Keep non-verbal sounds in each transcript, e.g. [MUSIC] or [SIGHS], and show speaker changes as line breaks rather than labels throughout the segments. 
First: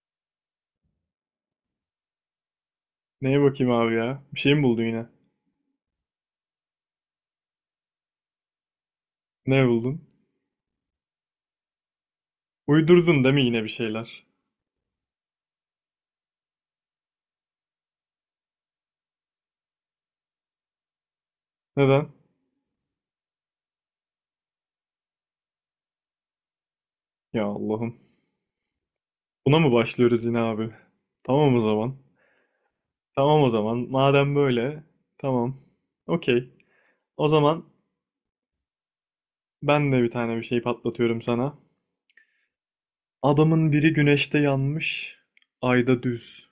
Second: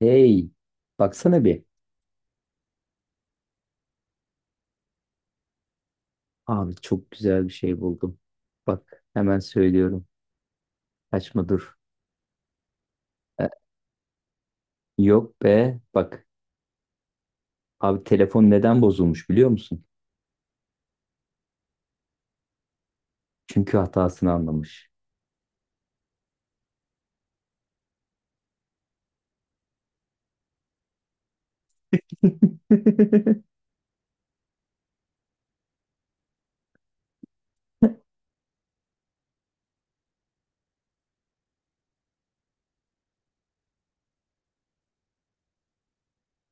Hey, baksana bir.
Neye bakayım abi ya? Bir şey mi buldun yine?
Abi çok güzel bir şey buldum. Bak hemen
Ne buldun?
söylüyorum. Kaçma dur.
Uydurdun değil mi
E,
yine bir şeyler?
Yok be. Bak abi telefon neden bozulmuş biliyor musun?
Neden?
Çünkü hatasını anlamış.
Ya Allah'ım. Buna mı başlıyoruz yine abi? Tamam o zaman.
[LAUGHS]
Tamam o zaman. Madem böyle. Tamam. Okey. O zaman ben de bir tane bir şey patlatıyorum sana. Adamın biri güneşte yanmış, ayda düz.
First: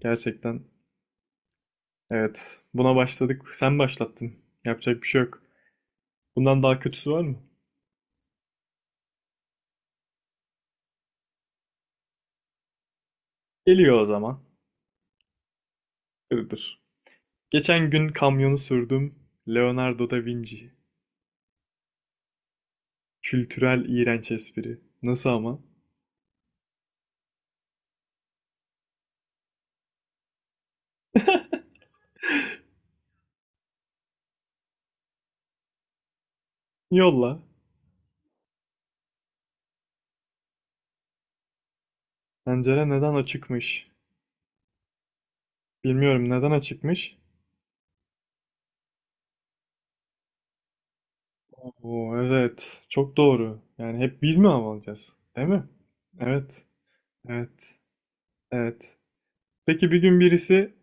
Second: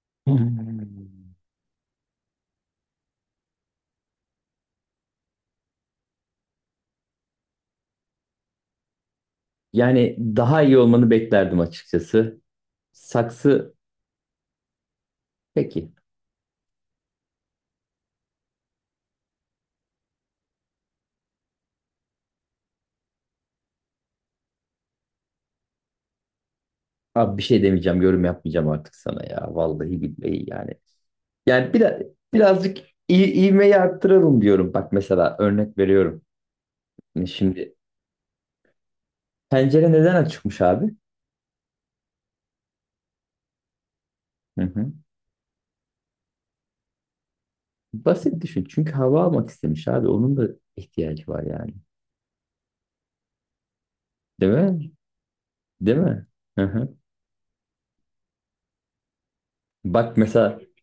Gerçekten. Evet. Buna başladık. Sen başlattın. Yapacak bir şey yok. Bundan daha kötüsü var mı?
Yani daha iyi olmanı beklerdim açıkçası. Saksı
Geliyor o zaman.
peki.
Iğdır. Geçen gün kamyonu sürdüm. Leonardo da Vinci. Kültürel iğrenç espri. Nasıl ama?
Abi bir şey demeyeceğim, yorum yapmayacağım artık sana ya. Vallahi billahi yani. Yani biraz birazcık iyi, ivmeyi arttıralım diyorum. Bak mesela örnek veriyorum.
Yolla.
Şimdi pencere neden açıkmış abi?
Pencere neden açıkmış?
Hı hı.
Bilmiyorum neden açıkmış?
Basit düşün. Çünkü hava almak istemiş abi. Onun da ihtiyacı var yani.
Oo evet. Çok doğru. Yani hep biz mi
Değil
hava
mi?
alacağız? Değil mi?
Değil mi? Hı
Evet.
hı.
Evet. Evet. Peki bir
Bak
gün
mesela
birisi,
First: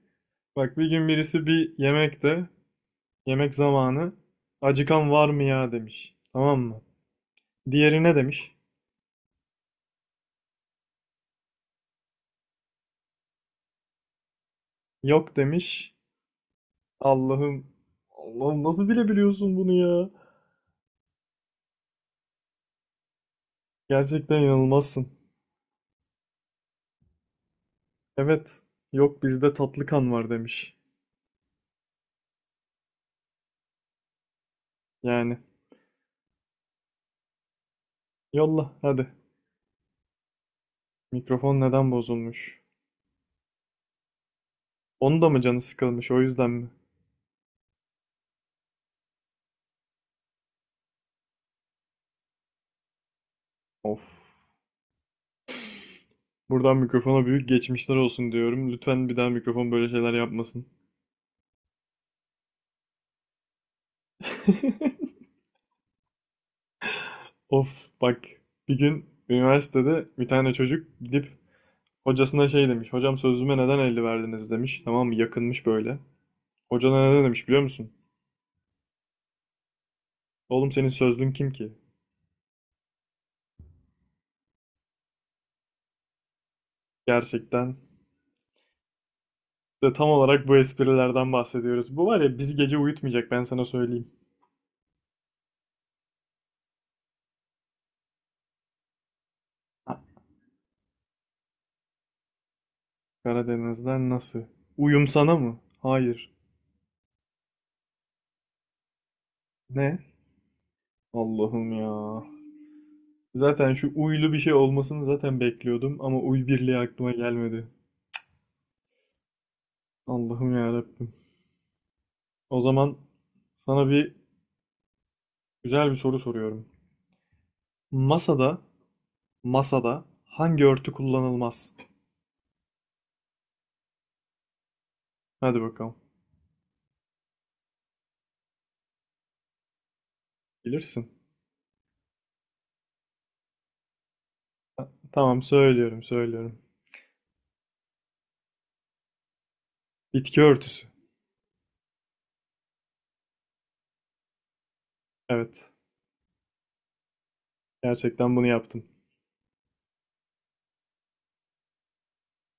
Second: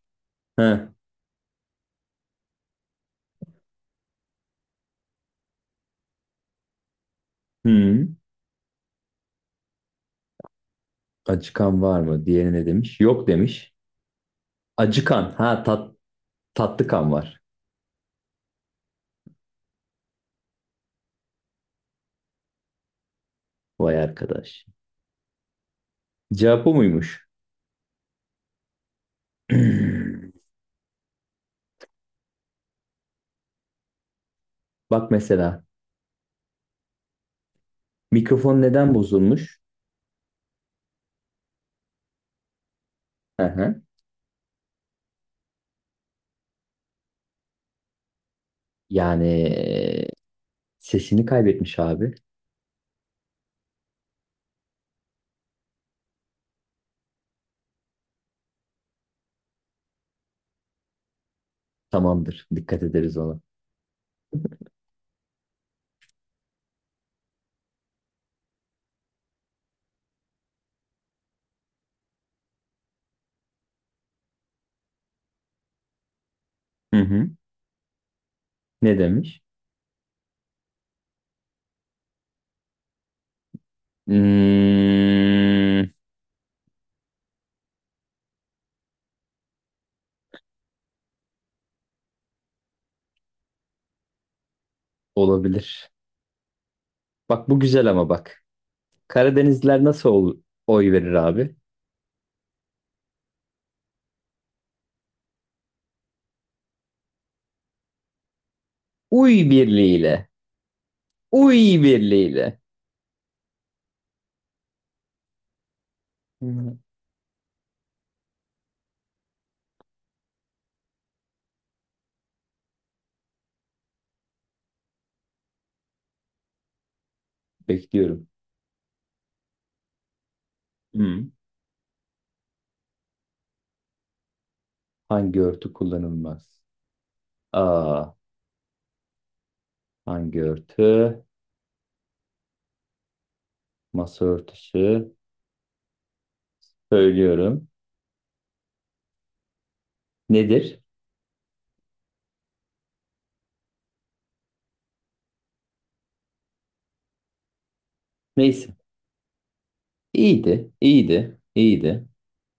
bak bir
hı.
gün birisi bir yemekte, yemek zamanı acıkan var mı ya demiş. Tamam mı? Diğeri
Hı.
ne demiş?
Acıkan var mı? Diğeri ne demiş? Yok demiş. Acıkan.
Yok
Ha
demiş.
tat, tatlı kan var.
Allah'ım. Allah'ım nasıl bilebiliyorsun bunu ya?
Vay
Gerçekten
arkadaş.
inanılmazsın.
Cevap o muymuş?
Evet. Yok bizde tatlı kan var
[CLEARS THROAT]
demiş.
Bak
Yani.
mesela mikrofon
Yolla
neden
hadi.
bozulmuş?
Mikrofon neden bozulmuş?
Hı hı.
Onun da mı canı sıkılmış o yüzden mi?
Yani sesini kaybetmiş abi.
Of. Buradan mikrofona büyük geçmişler olsun diyorum. Lütfen bir daha mikrofon böyle şeyler yapmasın.
Tamamdır. Dikkat ederiz ona.
[LAUGHS] Of, bak. Bir gün üniversitede bir tane çocuk gidip hocasına şey demiş. Hocam sözlüme neden 50 verdiniz demiş. Tamam mı? Yakınmış böyle. Hoca
Hı
ne
hı.
demiş biliyor musun?
Ne demiş?
Oğlum senin sözlüğün kim ki?
Hmm,
Gerçekten. İşte tam olarak bu esprilerden bahsediyoruz. Bu var ya bizi gece uyutmayacak, ben sana söyleyeyim.
olabilir. Bak bu güzel ama bak. Karadenizliler
Ha,
oy verir abi?
Karadeniz'den nasıl? Uyum sana mı? Hayır.
Uy
Ne?
birliğiyle.
Allah'ım
Uy
ya.
birliğiyle.
Zaten şu uylu bir şey olmasını zaten bekliyordum ama uy
Hı.
birliği aklıma gelmedi. Allah'ım ya Rabbim. O zaman sana bir güzel bir soru soruyorum.
Bekliyorum.
Masada, masada, hangi örtü
Hı.
kullanılmaz?
Hangi
Hadi
örtü
bakalım.
kullanılmaz? A. Hangi
Bilirsin.
örtü? Masa
Ha,
örtüsü.
tamam, söylüyorum.
Söylüyorum.
Bitki
Nedir?
örtüsü. Evet. Gerçekten bunu
Neyse.
yaptım.
İyiydi. İyiydi. İyiydi.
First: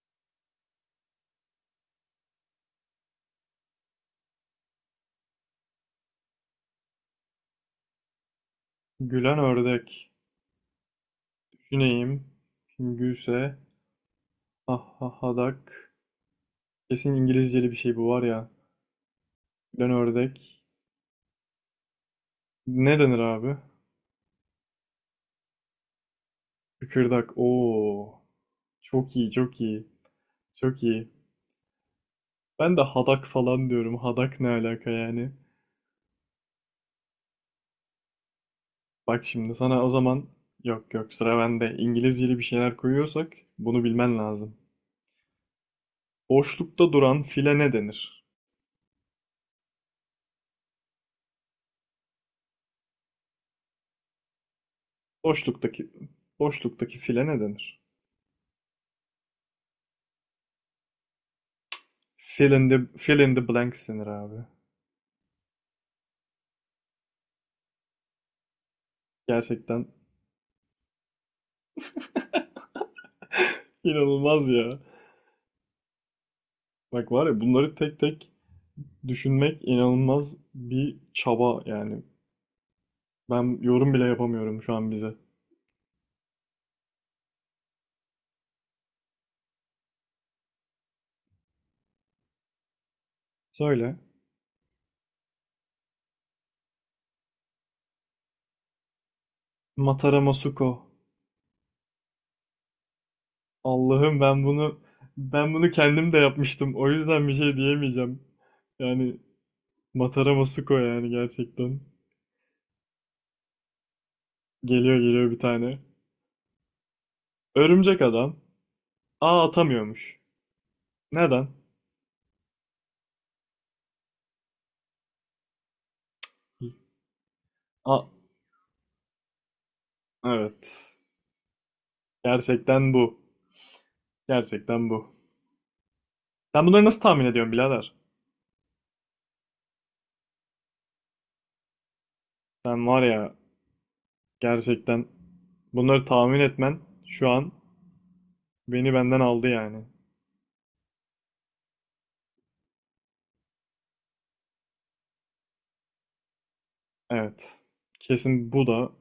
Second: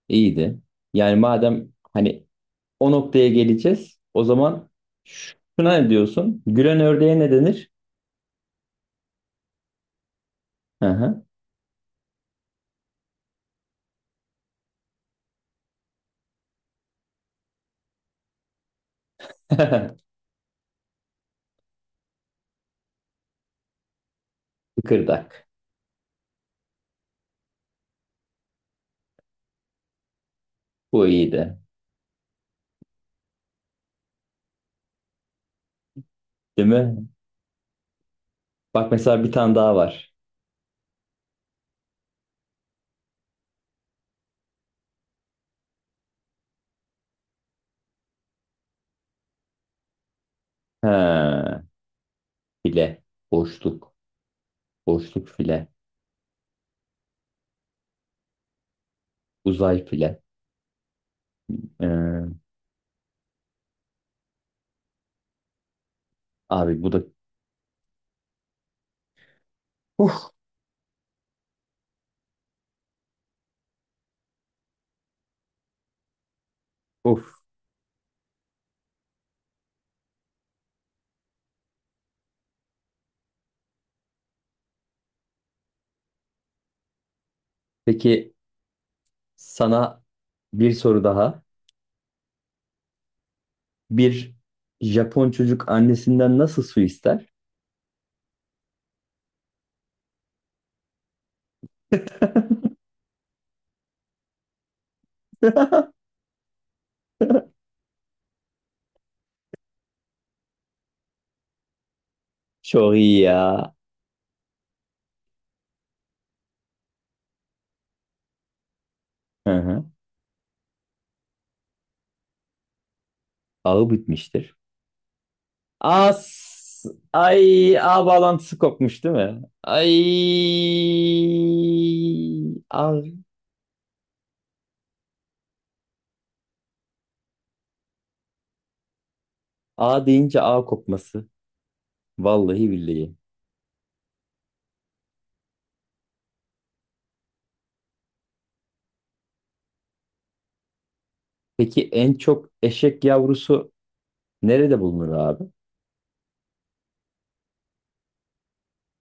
İyiydi. Yani madem hani o noktaya geleceğiz, o zaman şuna ne diyorsun? Gülen ördeğe ne denir?
Gülen ördek.
Aha.
Düşüneyim. Şimdi gülse. Ah ah hadak. Kesin İngilizceli bir şey bu var ya. Gülen
[LAUGHS]
ördek. Ne denir abi?
Kıkırdak.
Kıkırdak. Oo. Çok iyi, çok iyi. Çok
Bu
iyi.
iyiydi.
Ben de hadak falan diyorum. Hadak ne alaka yani?
Değil mi? Bak mesela
Bak
bir tane
şimdi
daha
sana o
var.
zaman, yok yok, sıra bende. İngilizceli bir şeyler koyuyorsak bunu bilmen lazım. Boşlukta duran file ne denir?
Ha, file. Boşluk. Boşluk file.
Boşluktaki boşluktaki file ne denir?
Uzay file. Ee,
Fill in the, fill in the blanks denir abi.
abi bu da...
Gerçekten
Uf,
inanılmaz ya. Bak var
uf.
ya bunları tek tek düşünmek inanılmaz bir çaba yani. Ben yorum bile yapamıyorum şu an bize.
Peki sana bir soru daha.
Söyle.
Bir Japon çocuk annesinden nasıl su ister?
Matara Masuko.
[LAUGHS]
Allah'ım, ben bunu kendim de yapmıştım. O yüzden bir şey diyemeyeceğim. Yani Matara Masuko, yani gerçekten.
Çok iyi ya.
Geliyor geliyor bir tane. Örümcek adam. A
Hı hı.
atamıyormuş. Neden?
Ağı bitmiştir. As ay
A
A bağlantısı kopmuş değil mi? Ay
evet. Gerçekten
A,
bu. Gerçekten bu. Sen bunları nasıl tahmin ediyorsun birader?
A deyince A kopması. Vallahi
Sen var
billahi.
ya, gerçekten bunları tahmin etmen şu an beni benden aldı yani.
Peki en çok eşek yavrusu nerede bulunur abi?
Evet. Kesin bu da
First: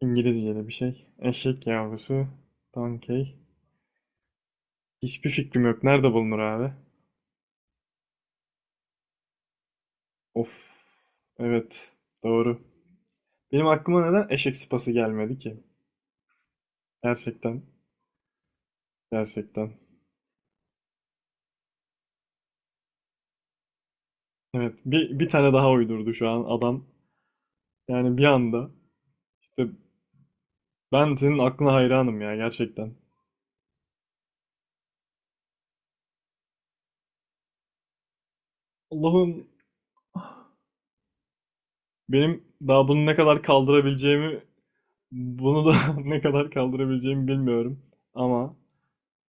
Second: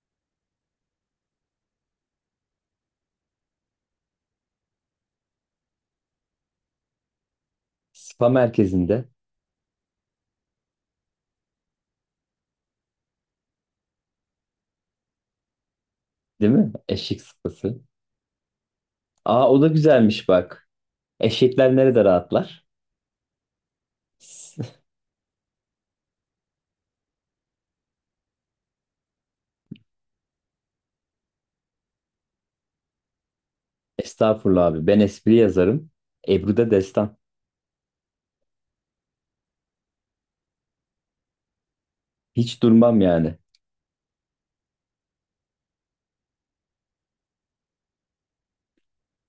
İngilizce'de bir şey. Eşek yavrusu. Donkey. Hiçbir fikrim yok. Nerede bulunur abi?
Spa merkezinde
Of. Evet. Doğru. Benim aklıma neden eşek sıpası gelmedi ki?
değil mi? Eşek
Gerçekten.
sıpası. Aa o da
Gerçekten.
güzelmiş bak. Eşekler nerede rahatlar? [LAUGHS] S-
Evet. Bir tane daha uydurdu şu an adam. Yani bir anda. İşte ben senin aklına hayranım ya gerçekten.
Estağfurullah abi. Ben espri yazarım. Ebru'da destan.
Allah'ım, benim
Hiç
daha
durmam
bunu ne
yani.
kadar kaldırabileceğimi, bunu da [LAUGHS] ne kadar kaldırabileceğimi bilmiyorum. Ama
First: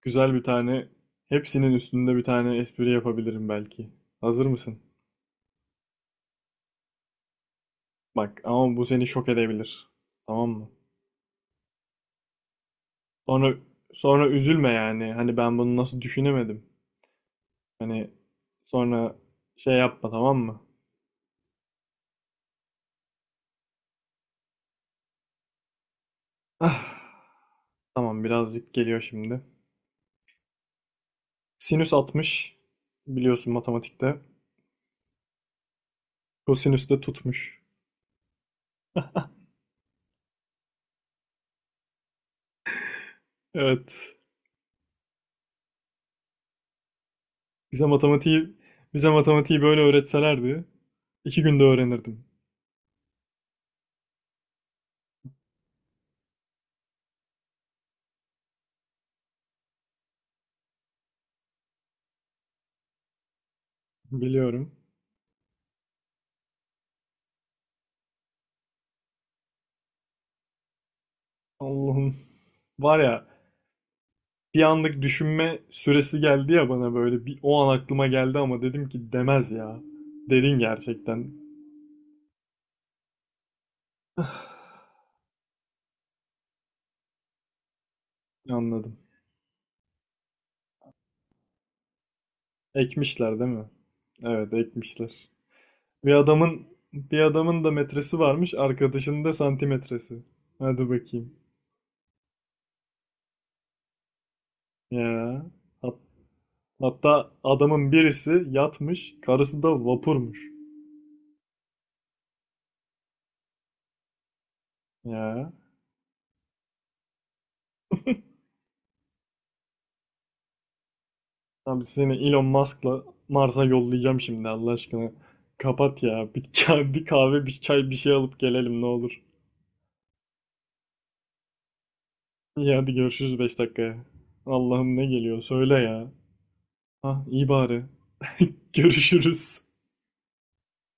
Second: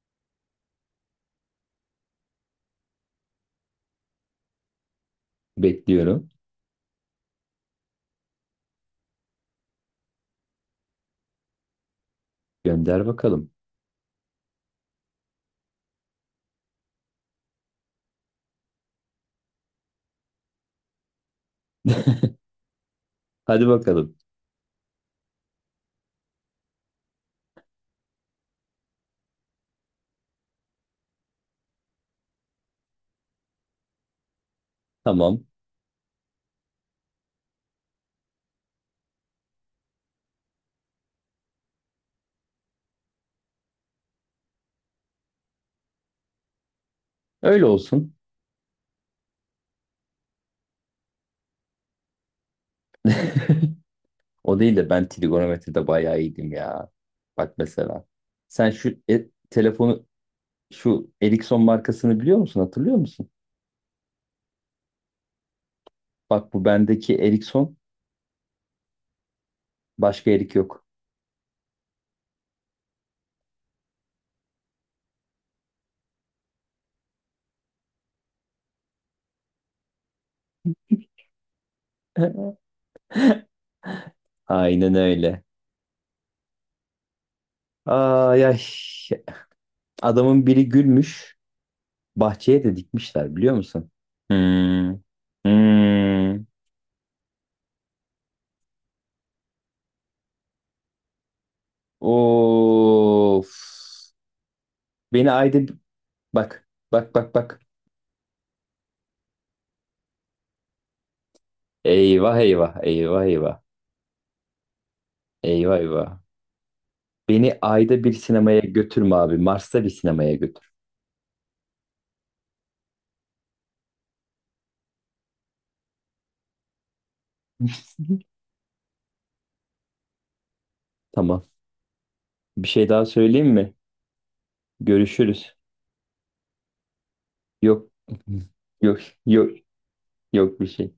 güzel bir tane, hepsinin üstünde bir tane espri yapabilirim belki. Hazır mısın?
Bekliyorum.
Bak ama bu seni şok edebilir. Tamam mı?
Gönder bakalım.
Sonra sonra üzülme yani. Hani ben bunu nasıl düşünemedim. Hani sonra şey yapma, tamam mı?
Hadi bakalım.
Ah, tamam, birazcık geliyor şimdi. Sinüs 60 biliyorsun matematikte.
Tamam.
Kosinüs de tutmuş. Evet.
Öyle
Bize
olsun.
matematiği bize matematiği böyle öğretselerdi iki günde öğrenirdim.
[LAUGHS] O değil de ben trigonometride bayağı iyiydim ya. Bak mesela. Sen şu telefonu şu Ericsson markasını biliyor musun? Hatırlıyor musun?
Biliyorum.
Bak bu bendeki Ericsson başka Erik yok.
Allah'ım. Var ya, bir anlık düşünme süresi geldi ya bana, böyle bir o an aklıma geldi ama dedim ki demez ya. Dedin gerçekten.
[LAUGHS]
[SIGHS]
Aynen öyle. Ay ay.
Anladım.
Adamın biri gülmüş. Bahçeye de dikmişler
Ekmişler değil
biliyor
mi?
musun?
Evet,
Hmm.
ekmişler. Bir
Hmm.
adamın bir adamın da metresi varmış, arkadaşının da santimetresi. Hadi bakayım.
Of. Beni
Ya.
ayda
Hat-
bak bak
hatta
bak bak.
adamın birisi yatmış, karısı da vapurmuş.
Eyvah eyvah eyvah eyvah.
Ya.
Eyvah eyvah. Beni ayda bir sinemaya götürme abi. Mars'ta bir sinemaya götür.
Abi seni Elon Musk'la Mars'a yollayacağım şimdi Allah aşkına. Kapat ya. Bir, [LAUGHS] bir kahve, bir çay, bir şey
[LAUGHS]
alıp gelelim ne olur.
Tamam. Bir
İyi
şey
hadi
daha
görüşürüz
söyleyeyim
5
mi?
dakikaya. Allah'ım ne geliyor
Görüşürüz.
söyle ya. Ha iyi
Yok.
bari. [LAUGHS]
[LAUGHS] Yok. Yok.
Görüşürüz.
Yok bir şey.